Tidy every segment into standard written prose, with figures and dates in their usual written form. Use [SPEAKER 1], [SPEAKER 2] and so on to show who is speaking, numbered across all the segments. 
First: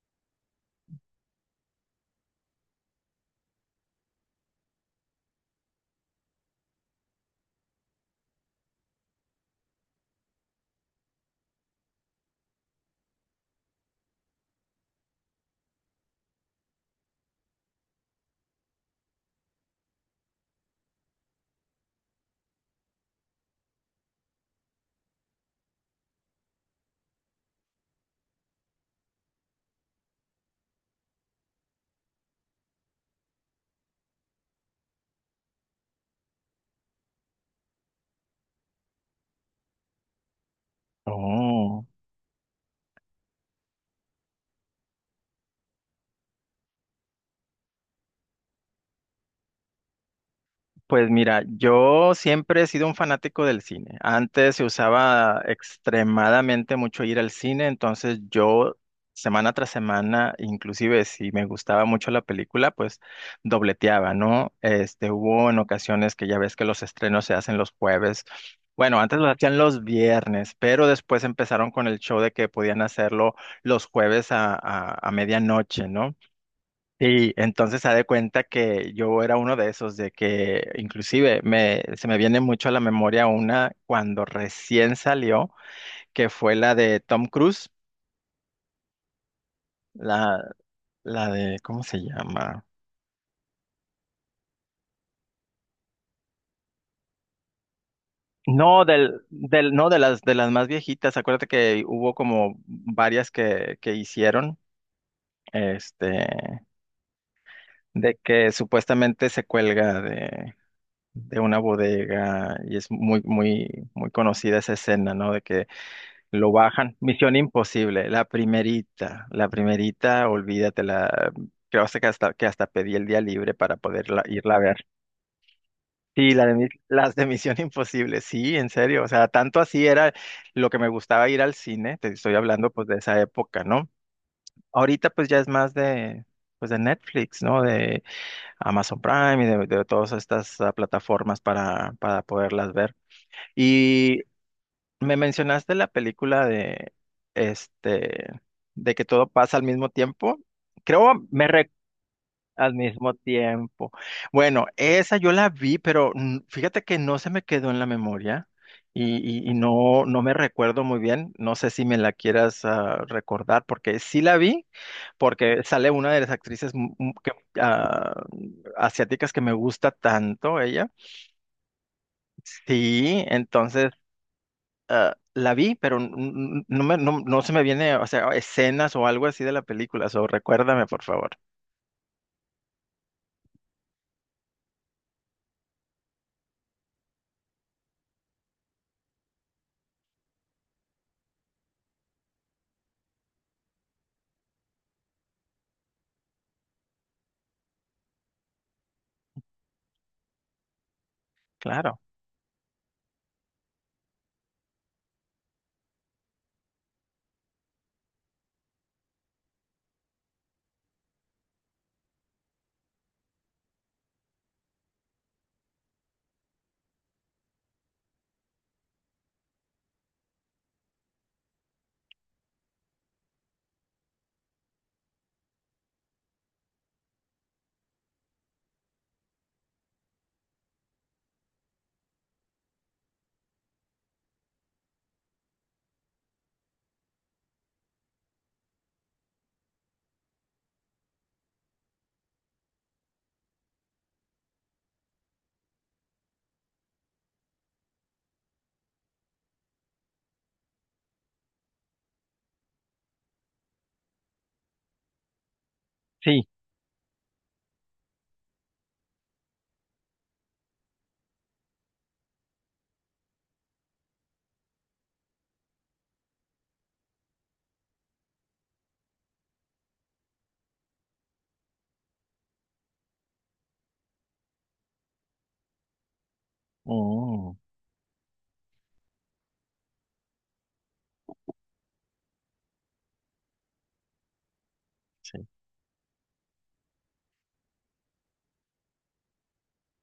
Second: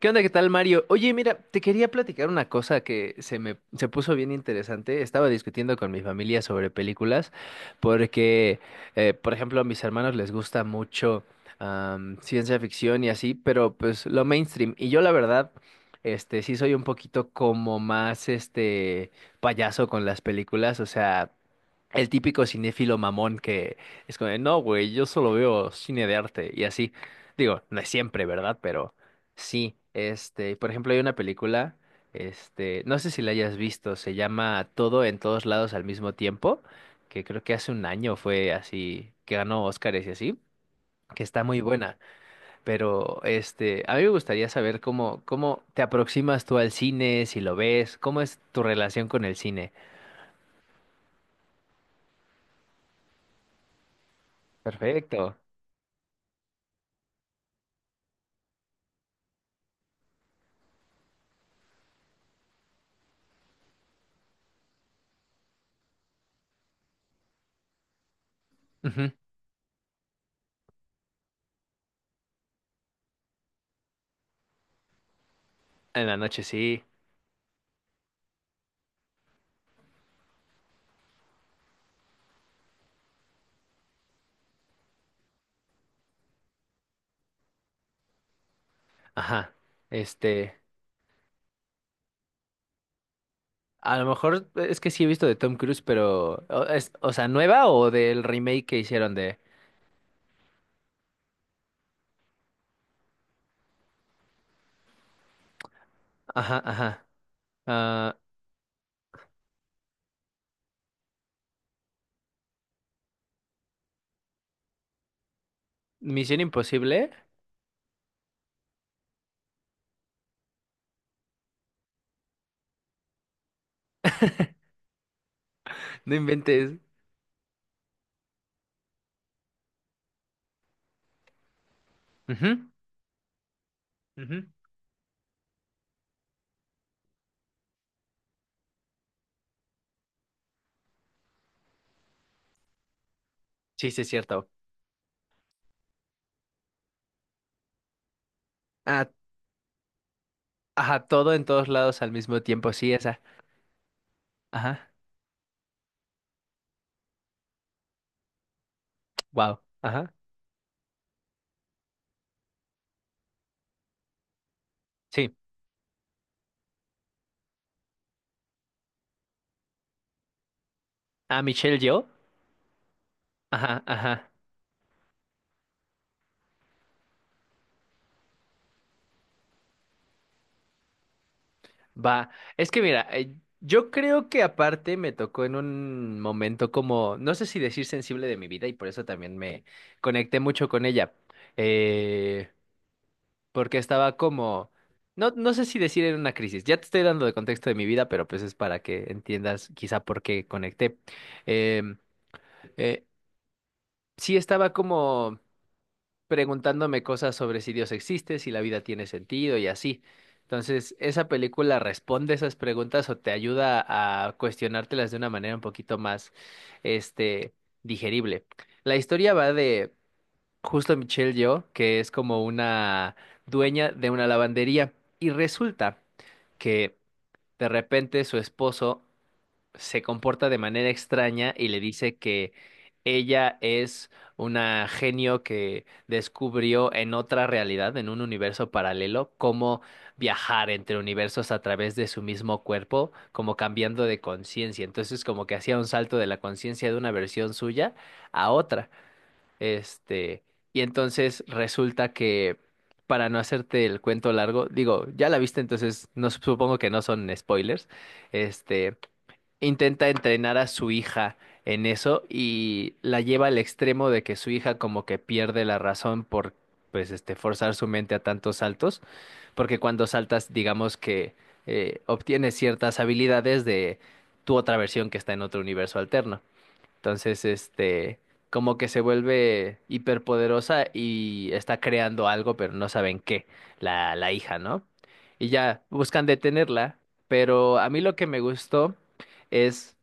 [SPEAKER 1] ¿Qué onda? ¿Qué tal, Mario? Oye, mira, te quería platicar una cosa que se me se puso bien interesante. Estaba discutiendo con mi familia sobre películas porque, por ejemplo, a mis hermanos les gusta mucho ciencia ficción y así, pero pues lo mainstream. Y yo la verdad, sí soy un poquito como más, payaso con las películas. O sea, el típico cinéfilo mamón que es como, de, no, güey, yo solo veo cine de arte y así. Digo, no es siempre, ¿verdad? Pero sí, por ejemplo, hay una película, no sé si la hayas visto, se llama Todo en Todos Lados al Mismo Tiempo, que creo que hace un año fue así, que ganó Óscares y así, que está muy
[SPEAKER 2] Oh,
[SPEAKER 1] buena. Pero, a mí me gustaría saber cómo te aproximas tú al cine, si lo ves, cómo es tu relación con el cine.
[SPEAKER 2] pues mira, yo siempre he sido un fanático del cine. Antes se
[SPEAKER 1] Perfecto.
[SPEAKER 2] usaba extremadamente mucho ir al cine, entonces yo semana tras semana, inclusive si me gustaba mucho la película, pues dobleteaba, ¿no? Hubo en ocasiones que ya ves que los estrenos se hacen los jueves. Bueno,
[SPEAKER 1] Ujú.
[SPEAKER 2] antes lo hacían los viernes, pero después empezaron con el show de que podían hacerlo los jueves a medianoche,
[SPEAKER 1] En la
[SPEAKER 2] ¿no?
[SPEAKER 1] noche sí.
[SPEAKER 2] Sí, entonces se da cuenta que yo era uno de esos, de que inclusive me, se me viene mucho a la memoria una cuando recién salió, que fue la de Tom Cruise,
[SPEAKER 1] Ajá.
[SPEAKER 2] la,
[SPEAKER 1] Este,
[SPEAKER 2] la de, ¿cómo se llama?
[SPEAKER 1] a lo mejor es que sí he visto de Tom Cruise, pero es, o sea, nueva o del remake que
[SPEAKER 2] No,
[SPEAKER 1] hicieron de
[SPEAKER 2] no, de las más viejitas. Acuérdate que hubo como varias que hicieron, este,
[SPEAKER 1] ajá, ajá. Ah,
[SPEAKER 2] de que supuestamente se cuelga de, una bodega y es muy, muy, muy conocida esa escena, ¿no? De que
[SPEAKER 1] Misión
[SPEAKER 2] lo bajan.
[SPEAKER 1] Imposible.
[SPEAKER 2] Misión Imposible, la primerita, olvídatela. Creo que hasta pedí el día libre para poderla irla a ver.
[SPEAKER 1] No
[SPEAKER 2] Sí, la de,
[SPEAKER 1] inventes.
[SPEAKER 2] las de Misión Imposible, sí, en serio. O sea, tanto así era lo que me gustaba ir al cine. Te estoy
[SPEAKER 1] Ujú,
[SPEAKER 2] hablando pues de esa época, ¿no?
[SPEAKER 1] ujú.
[SPEAKER 2] Ahorita pues ya es más de, pues de Netflix, ¿no? De Amazon Prime y de todas estas plataformas para poderlas ver.
[SPEAKER 1] Sí, sí es
[SPEAKER 2] Y
[SPEAKER 1] cierto.
[SPEAKER 2] me mencionaste la película de este de que
[SPEAKER 1] Ah,
[SPEAKER 2] todo pasa al mismo tiempo.
[SPEAKER 1] ajá,
[SPEAKER 2] Creo
[SPEAKER 1] todo en
[SPEAKER 2] me
[SPEAKER 1] todos
[SPEAKER 2] re-
[SPEAKER 1] lados al mismo tiempo,
[SPEAKER 2] al
[SPEAKER 1] sí,
[SPEAKER 2] mismo
[SPEAKER 1] esa.
[SPEAKER 2] tiempo. Bueno,
[SPEAKER 1] Ajá.
[SPEAKER 2] esa yo la vi, pero fíjate que no se me quedó en la memoria y, y- y
[SPEAKER 1] Wow.
[SPEAKER 2] no,
[SPEAKER 1] Ajá.
[SPEAKER 2] no me recuerdo muy bien. No sé si me la quieras recordar, porque sí la vi,
[SPEAKER 1] Sí.
[SPEAKER 2] porque sale una de las actrices que, ah, asiáticas que me gusta tanto, ella.
[SPEAKER 1] Ah, Michelle Yeoh.
[SPEAKER 2] Sí,
[SPEAKER 1] Ajá,
[SPEAKER 2] entonces
[SPEAKER 1] ajá.
[SPEAKER 2] la vi, pero no se me viene, o sea, escenas o algo así de la película, so recuérdame, por favor.
[SPEAKER 1] Va, es que mira, yo creo que aparte me tocó en un momento como, no sé si decir sensible de mi vida y por eso también me conecté mucho con ella, eh, porque estaba como, no sé si decir en una crisis, ya te estoy dando de contexto de mi vida, pero pues es para que entiendas quizá por qué conecté. Em,
[SPEAKER 2] Claro,
[SPEAKER 1] eh, sí estaba como preguntándome cosas sobre si Dios existe, si la vida tiene sentido y así. Entonces, esa película responde esas preguntas o te ayuda a cuestionártelas de una manera un poquito más, este, digerible. La historia va de justo Michelle Yeoh, que es como una dueña de una lavandería y resulta que de repente su esposo se comporta de manera extraña y le dice que ella es una genio que descubrió en otra realidad, en un universo paralelo, cómo viajar entre universos a través de su mismo cuerpo, como cambiando de conciencia. Entonces, como que hacía un salto de la conciencia de una versión suya a otra. Este, y entonces resulta que para no hacerte el cuento largo, digo, ya la viste, entonces no
[SPEAKER 2] sí.
[SPEAKER 1] supongo que no son spoilers. Este, intenta entrenar a su hija en eso y la lleva al extremo de que su hija como que pierde la razón por pues este forzar su mente a tantos saltos, porque cuando saltas digamos que obtienes ciertas habilidades de tu otra versión que está en otro universo alterno. Entonces,
[SPEAKER 2] Mm,
[SPEAKER 1] como que se vuelve hiperpoderosa y está creando algo, pero no saben qué, la hija, ¿no?
[SPEAKER 2] sí,
[SPEAKER 1] Y ya buscan detenerla, pero a mí lo que me gustó es,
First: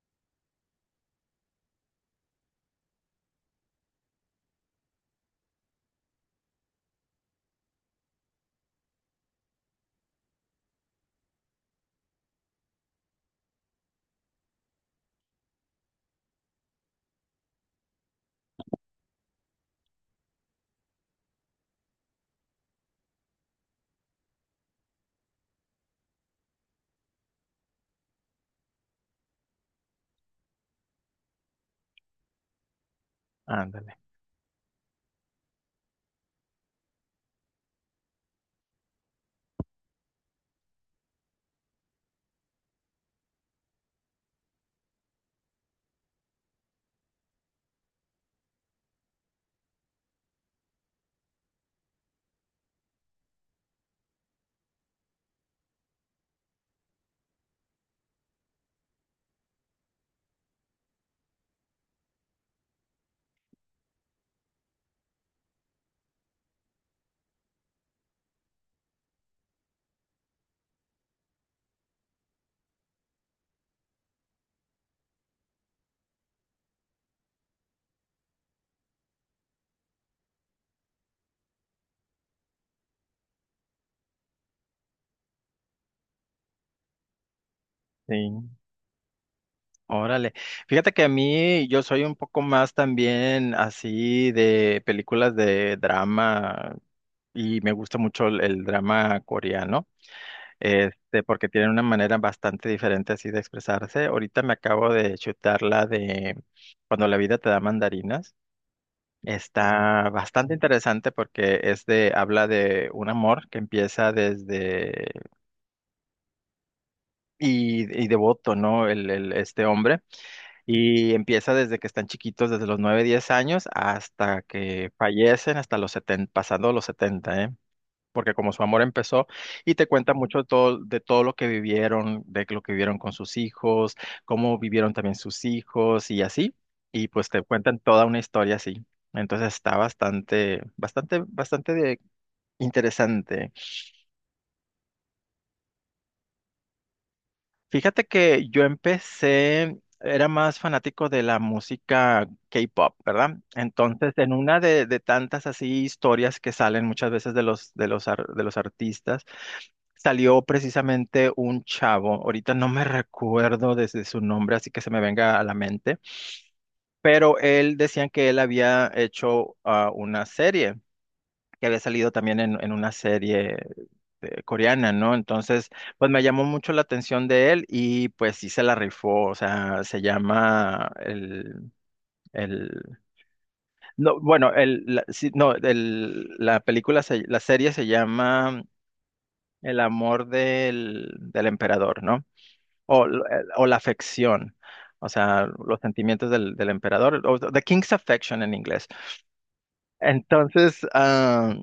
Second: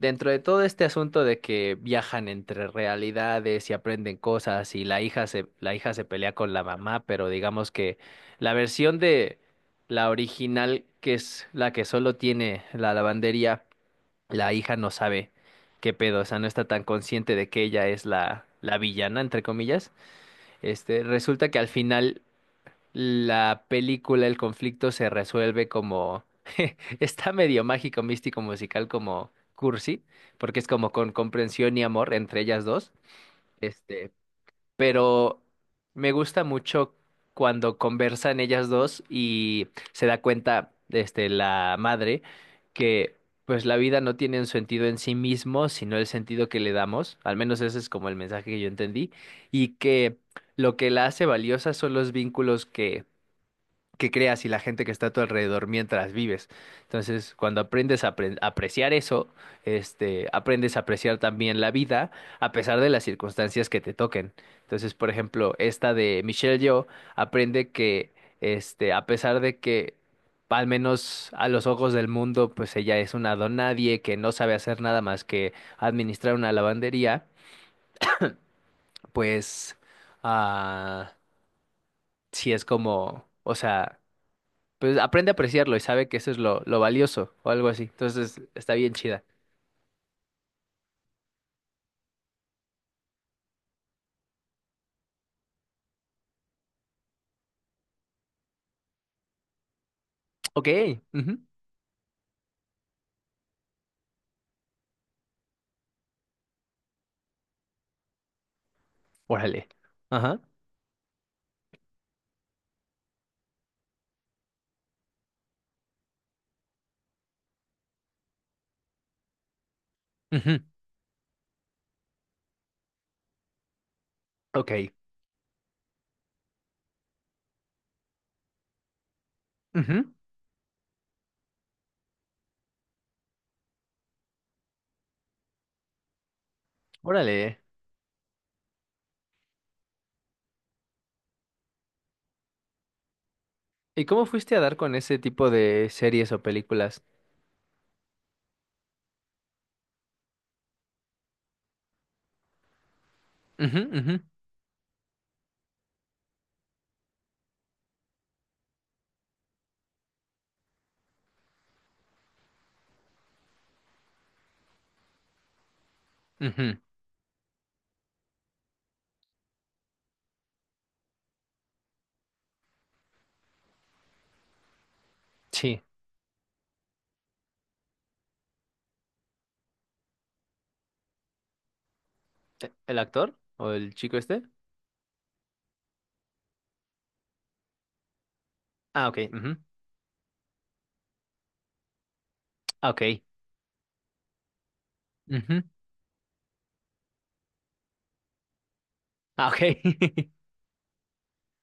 [SPEAKER 1] dentro de todo este asunto de que viajan entre realidades y aprenden cosas y la hija se pelea con la mamá, pero digamos que la versión de la original, que es la que solo tiene la lavandería, la hija no sabe qué pedo, o sea, no está tan consciente de que ella es la villana, entre comillas. Resulta que al final la película, el conflicto se resuelve como, está medio mágico, místico, musical, como cursi, porque es como con comprensión y amor entre ellas dos.
[SPEAKER 2] ándale.
[SPEAKER 1] Este, pero me gusta mucho cuando conversan ellas dos y se da cuenta, la madre, que pues la vida no tiene un sentido en sí mismo, sino el sentido que le damos, al menos ese es como el mensaje que yo entendí, y que lo que la hace valiosa son los vínculos que creas y la gente que está a tu alrededor mientras vives. Entonces, cuando aprendes a apreciar eso, aprendes a apreciar también la vida a pesar de las circunstancias que te toquen. Entonces, por ejemplo, esta de Michelle Yeoh aprende que, a pesar de que al menos a los ojos del mundo, pues ella es una donadie que no sabe hacer nada más que administrar una lavandería, pues ah, sí es como, o sea pues aprende a apreciarlo y sabe que eso es lo valioso o algo así.
[SPEAKER 2] Sí,
[SPEAKER 1] Entonces está bien chida.
[SPEAKER 2] órale. Fíjate que a mí yo soy un poco más también así de películas de drama y me gusta mucho el drama coreano.
[SPEAKER 1] Ok, ujú,
[SPEAKER 2] Porque tienen una manera bastante diferente así de expresarse. Ahorita me acabo de chutar la de Cuando la vida te da mandarinas.
[SPEAKER 1] órale.
[SPEAKER 2] Está
[SPEAKER 1] Ajá.
[SPEAKER 2] bastante interesante porque es de, habla de un amor que empieza desde, y devoto, ¿no? Este hombre,
[SPEAKER 1] Ujú,
[SPEAKER 2] y empieza desde que están chiquitos, desde los 9 10 años hasta
[SPEAKER 1] ok.
[SPEAKER 2] que fallecen, hasta los 70, pasando los 70, ¿eh? Porque como su amor empezó, y te
[SPEAKER 1] Ujú,
[SPEAKER 2] cuenta mucho todo, de todo lo que vivieron, de lo que vivieron con sus hijos, cómo vivieron también sus hijos y así, y pues te
[SPEAKER 1] órale.
[SPEAKER 2] cuentan toda una historia así. Entonces está bastante, bastante, bastante interesante.
[SPEAKER 1] ¿Y cómo fuiste a dar con ese tipo de series o películas?
[SPEAKER 2] Fíjate que yo empecé, era más fanático de la música K-pop, ¿verdad?
[SPEAKER 1] Ujú, ujú,
[SPEAKER 2] Entonces, en una de tantas así historias que salen muchas veces de los, de los de los artistas, salió precisamente un chavo, ahorita no me recuerdo desde su nombre, así que se me venga a la mente,
[SPEAKER 1] ujú,
[SPEAKER 2] pero él decían que él había hecho una serie que había salido también en una serie coreana, ¿no? Entonces,
[SPEAKER 1] sí.
[SPEAKER 2] pues me llamó mucho la atención de él y pues sí se la rifó, o sea, se llama el... El,
[SPEAKER 1] ¿E- ¿El actor o el chico
[SPEAKER 2] no,
[SPEAKER 1] este?
[SPEAKER 2] bueno, el, la, sí, no, el, la película, la serie se llama
[SPEAKER 1] Ah, ok. Ujú,
[SPEAKER 2] El amor del emperador, ¿no?
[SPEAKER 1] ah, ok.
[SPEAKER 2] O, o la afección, o sea,
[SPEAKER 1] Ujú,
[SPEAKER 2] los sentimientos del emperador, o The King's Affection en inglés.
[SPEAKER 1] ah, ok.
[SPEAKER 2] Entonces,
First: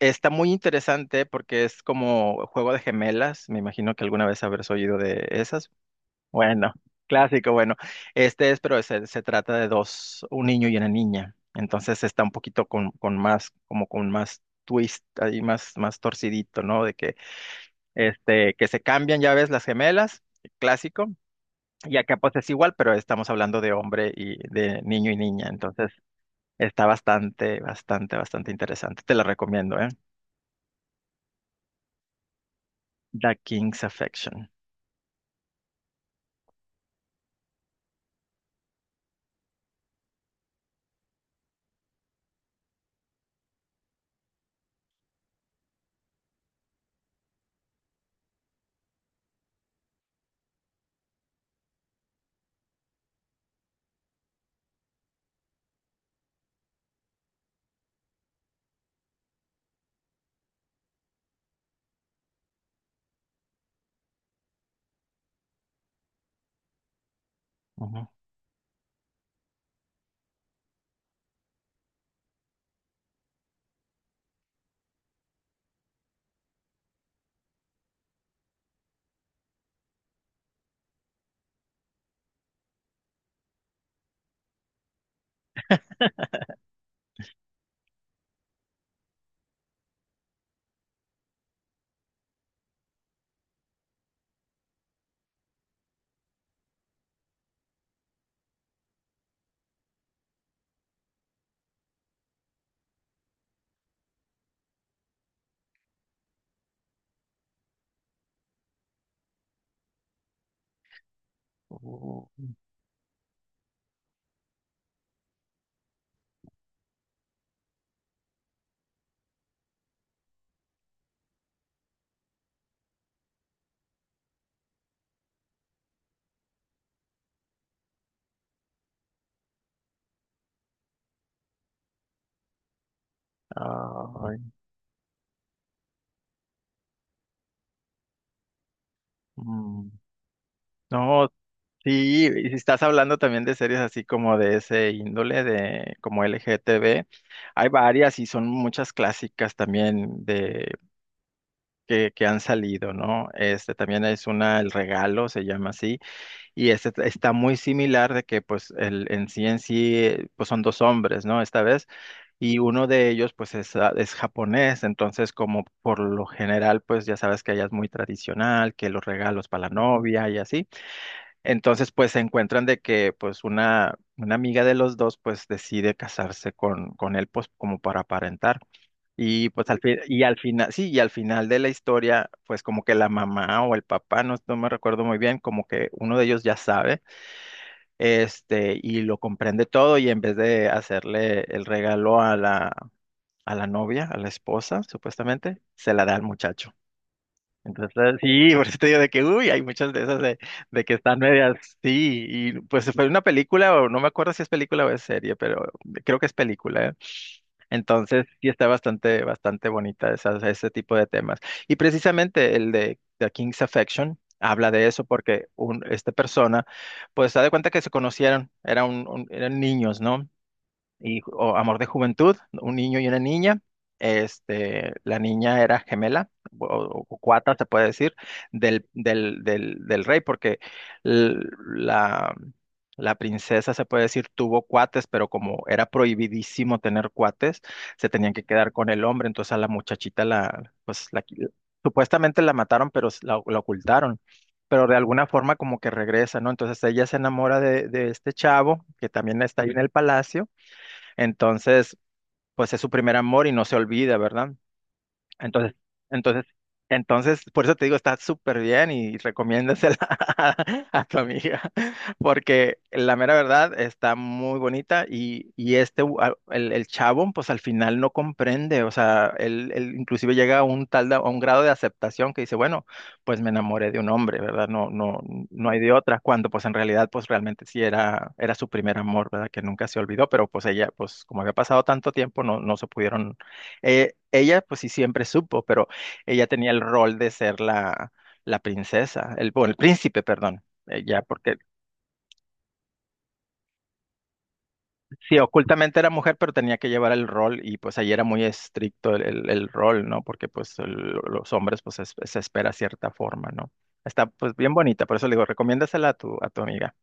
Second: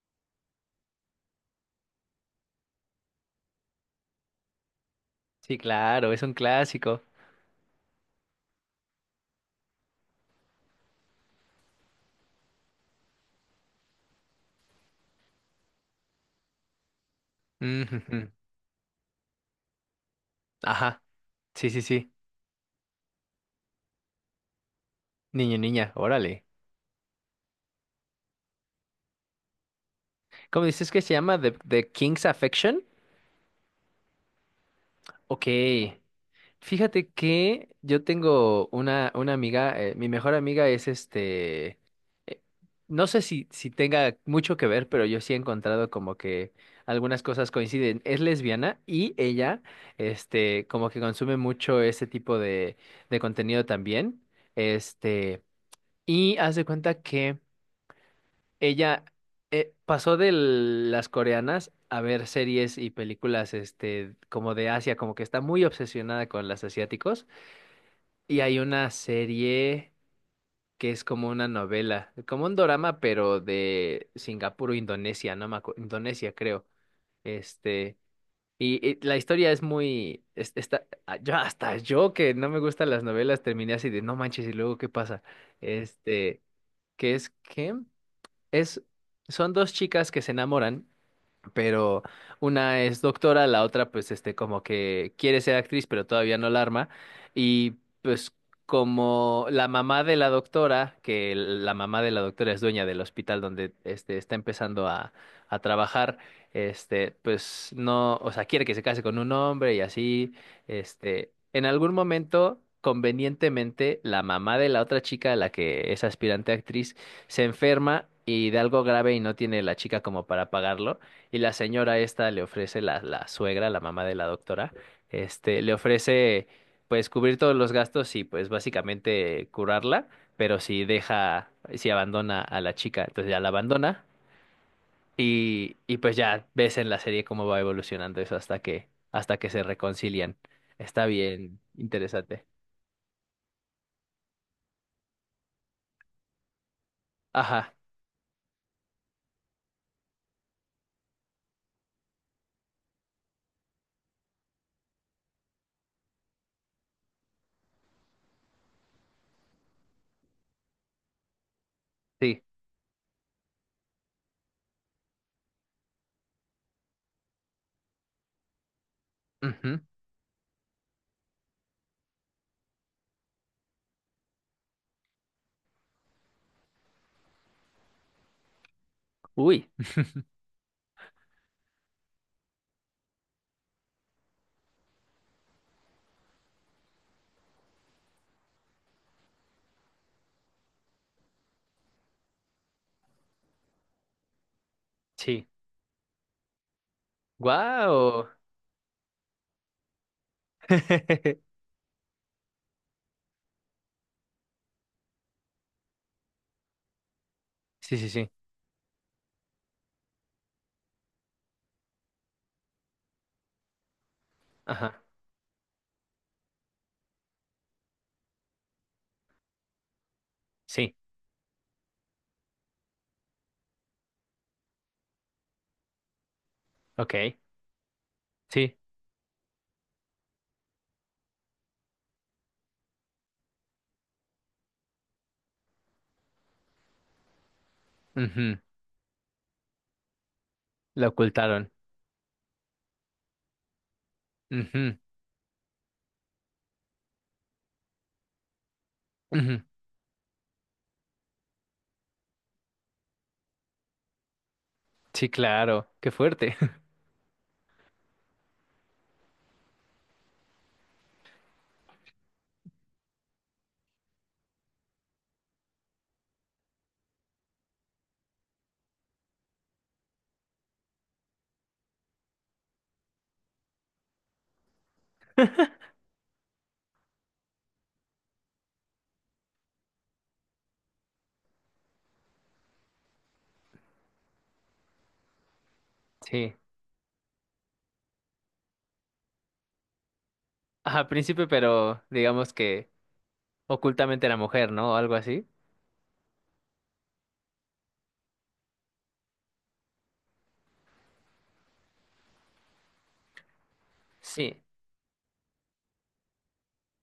[SPEAKER 2] está muy interesante porque es como juego de gemelas. Me imagino que alguna vez habrás oído de
[SPEAKER 1] Sí,
[SPEAKER 2] esas.
[SPEAKER 1] claro, es un
[SPEAKER 2] Bueno,
[SPEAKER 1] clásico.
[SPEAKER 2] clásico, bueno. Este es, pero se trata de dos, un niño y una niña. Entonces está un poquito con más, como con más twist, ahí más, más torcidito, ¿no? De que,
[SPEAKER 1] Ujujú,
[SPEAKER 2] que se cambian, ya ves, las gemelas,
[SPEAKER 1] ajá.
[SPEAKER 2] clásico.
[SPEAKER 1] Sí, sí,
[SPEAKER 2] Y
[SPEAKER 1] sí.
[SPEAKER 2] acá pues es igual, pero estamos hablando de hombre y de niño y niña.
[SPEAKER 1] Niño,
[SPEAKER 2] Entonces
[SPEAKER 1] niña, órale.
[SPEAKER 2] está bastante, bastante, bastante interesante. Te la recomiendo, ¿eh?
[SPEAKER 1] ¿Cómo dices que se llama? The King's Affection.
[SPEAKER 2] The King's Affection.
[SPEAKER 1] Ok, fíjate que yo tengo una amiga, mi mejor amiga es eh, no sé si tenga mucho que ver, pero yo sí he encontrado como que algunas cosas coinciden. Es lesbiana y ella, como que consume mucho ese tipo de contenido también. Este, y haz de cuenta que ella pasó de las coreanas a ver series y películas este, como de Asia, como que está muy obsesionada con las asiáticos.
[SPEAKER 2] Ujú.
[SPEAKER 1] Y hay una serie que es como una novela, como un dorama, pero de Singapur o Indonesia, no me acuerdo, Indonesia creo. Este, y la historia es muy, está, ah, yo hasta yo que no me gustan las novelas terminé así de no manches y luego qué pasa. Este, que es, son dos chicas que se enamoran pero una es doctora, la otra pues este como que quiere ser actriz pero todavía no la arma y pues como la mamá de la doctora, que la mamá de la doctora es dueña del hospital donde este está empezando a trabajar, este pues no, o sea, quiere que se case con un hombre y así, en algún
[SPEAKER 2] Oh,
[SPEAKER 1] momento convenientemente, la mamá de la otra chica, la que es aspirante a actriz, se enferma y de algo grave y no tiene la chica como para pagarlo. Y la señora esta le ofrece, la suegra, la mamá de la doctora, le ofrece pues cubrir todos los gastos y pues básicamente curarla, pero si deja, si abandona a la chica, entonces ya la abandona
[SPEAKER 2] ay,
[SPEAKER 1] y pues ya ves en la serie cómo va evolucionando eso hasta hasta que se
[SPEAKER 2] mm.
[SPEAKER 1] reconcilian. Está
[SPEAKER 2] No,
[SPEAKER 1] bien,
[SPEAKER 2] sí,
[SPEAKER 1] interesante.
[SPEAKER 2] y si estás hablando también de series así como de ese índole, de como L G T LGTB, hay
[SPEAKER 1] Ajá,
[SPEAKER 2] varias y son muchas clásicas también de que han salido, ¿no? Este también es una, El Regalo se llama así, y este está muy similar de que pues el en sí, pues son dos hombres, ¿no? Esta vez.
[SPEAKER 1] sí.
[SPEAKER 2] Y uno de ellos, pues, es japonés, entonces, como por lo general, pues, ya sabes que allá es muy tradicional, que los regalos para la
[SPEAKER 1] Ujú,
[SPEAKER 2] novia y así. Entonces, pues, se encuentran de que, pues, una amiga de los dos, pues, decide casarse con él, pues, como para aparentar. Y,
[SPEAKER 1] uy,
[SPEAKER 2] pues, al fin, y al final, sí, y al final de la historia, pues, como que la mamá o el papá, no, no me recuerdo muy bien, como que uno de ellos ya sabe, y lo comprende todo, y en vez de hacerle el regalo a la novia, a la esposa,
[SPEAKER 1] sí.
[SPEAKER 2] supuestamente, se la da al muchacho. Entonces,
[SPEAKER 1] Guau.
[SPEAKER 2] sí, por eso te digo de que, uy, hay muchas de esas de que están medias, sí, y pues fue una película, o no me acuerdo si es película o es serie, pero creo que es película, ¿eh?
[SPEAKER 1] Sí, sí,
[SPEAKER 2] Entonces,
[SPEAKER 1] sí.
[SPEAKER 2] sí está bastante, bastante bonita esas, ese tipo de temas. Y precisamente el de The King's Affection habla de
[SPEAKER 1] Ajá,
[SPEAKER 2] eso porque un, esta persona, pues, se da cuenta que se conocieron, era eran niños, ¿no?
[SPEAKER 1] sí.
[SPEAKER 2] Y, o amor de juventud, un niño y una niña. Este, la niña era gemela o,
[SPEAKER 1] Ok,
[SPEAKER 2] o cuata, se puede decir,
[SPEAKER 1] sí.
[SPEAKER 2] del rey, porque l- la, princesa, se puede decir, tuvo cuates, pero como era prohibidísimo tener cuates, se tenían que
[SPEAKER 1] Ujú.
[SPEAKER 2] quedar con el hombre, entonces a la muchachita la,
[SPEAKER 1] La
[SPEAKER 2] pues, la,
[SPEAKER 1] ocultaron.
[SPEAKER 2] supuestamente la mataron, pero la ocultaron. Pero de
[SPEAKER 1] Ujú,
[SPEAKER 2] alguna forma como que regresa, ¿no? Entonces ella se enamora de este chavo, que también
[SPEAKER 1] ujú.
[SPEAKER 2] está ahí en el palacio, entonces, pues es su primer amor y no se olvida, ¿verdad?
[SPEAKER 1] Sí,
[SPEAKER 2] Entonces,
[SPEAKER 1] claro. Qué
[SPEAKER 2] entonces,
[SPEAKER 1] fuerte.
[SPEAKER 2] entonces, por eso te digo, está súper bien y recomiéndasela a, a tu amiga, porque la mera verdad está muy bonita y este, el chavo, pues al final no comprende, o sea, él inclusive llega a un grado de aceptación que dice, bueno, pues me enamoré de un hombre, ¿verdad? No, no, no hay de otra, cuando pues en realidad, pues realmente sí era su primer amor, ¿verdad? Que nunca se olvidó, pero pues ella, pues como había pasado tanto tiempo, no se pudieron ella, pues sí, siempre supo, pero ella
[SPEAKER 1] Sí.
[SPEAKER 2] tenía el rol de ser la princesa, el, bueno, el príncipe, perdón.
[SPEAKER 1] Ajá,
[SPEAKER 2] Ella,
[SPEAKER 1] príncipe,
[SPEAKER 2] porque
[SPEAKER 1] pero digamos que ocultamente era mujer, ¿no? O algo
[SPEAKER 2] sí,
[SPEAKER 1] así.
[SPEAKER 2] ocultamente era mujer, pero tenía que llevar el rol y pues ahí era muy estricto el, el rol, ¿no? Porque pues los hombres pues se espera cierta forma, ¿no? Está pues
[SPEAKER 1] Sí,
[SPEAKER 2] bien bonita, por eso le digo, recomiéndasela a tu amiga.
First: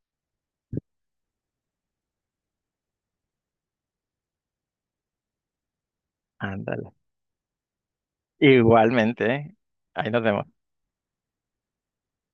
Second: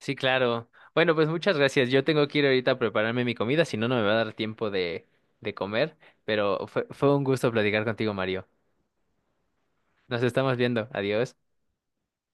[SPEAKER 1] sí, claro. Bueno, pues muchas gracias. Yo tengo que ir ahorita a prepararme mi comida, si no, no me va a dar tiempo de comer. Pero
[SPEAKER 2] Ándale.
[SPEAKER 1] fue un gusto platicar contigo, Mario.
[SPEAKER 2] Igualmente, ¿eh? Ahí
[SPEAKER 1] Nos
[SPEAKER 2] nos
[SPEAKER 1] estamos
[SPEAKER 2] vemos.
[SPEAKER 1] viendo. Adiós.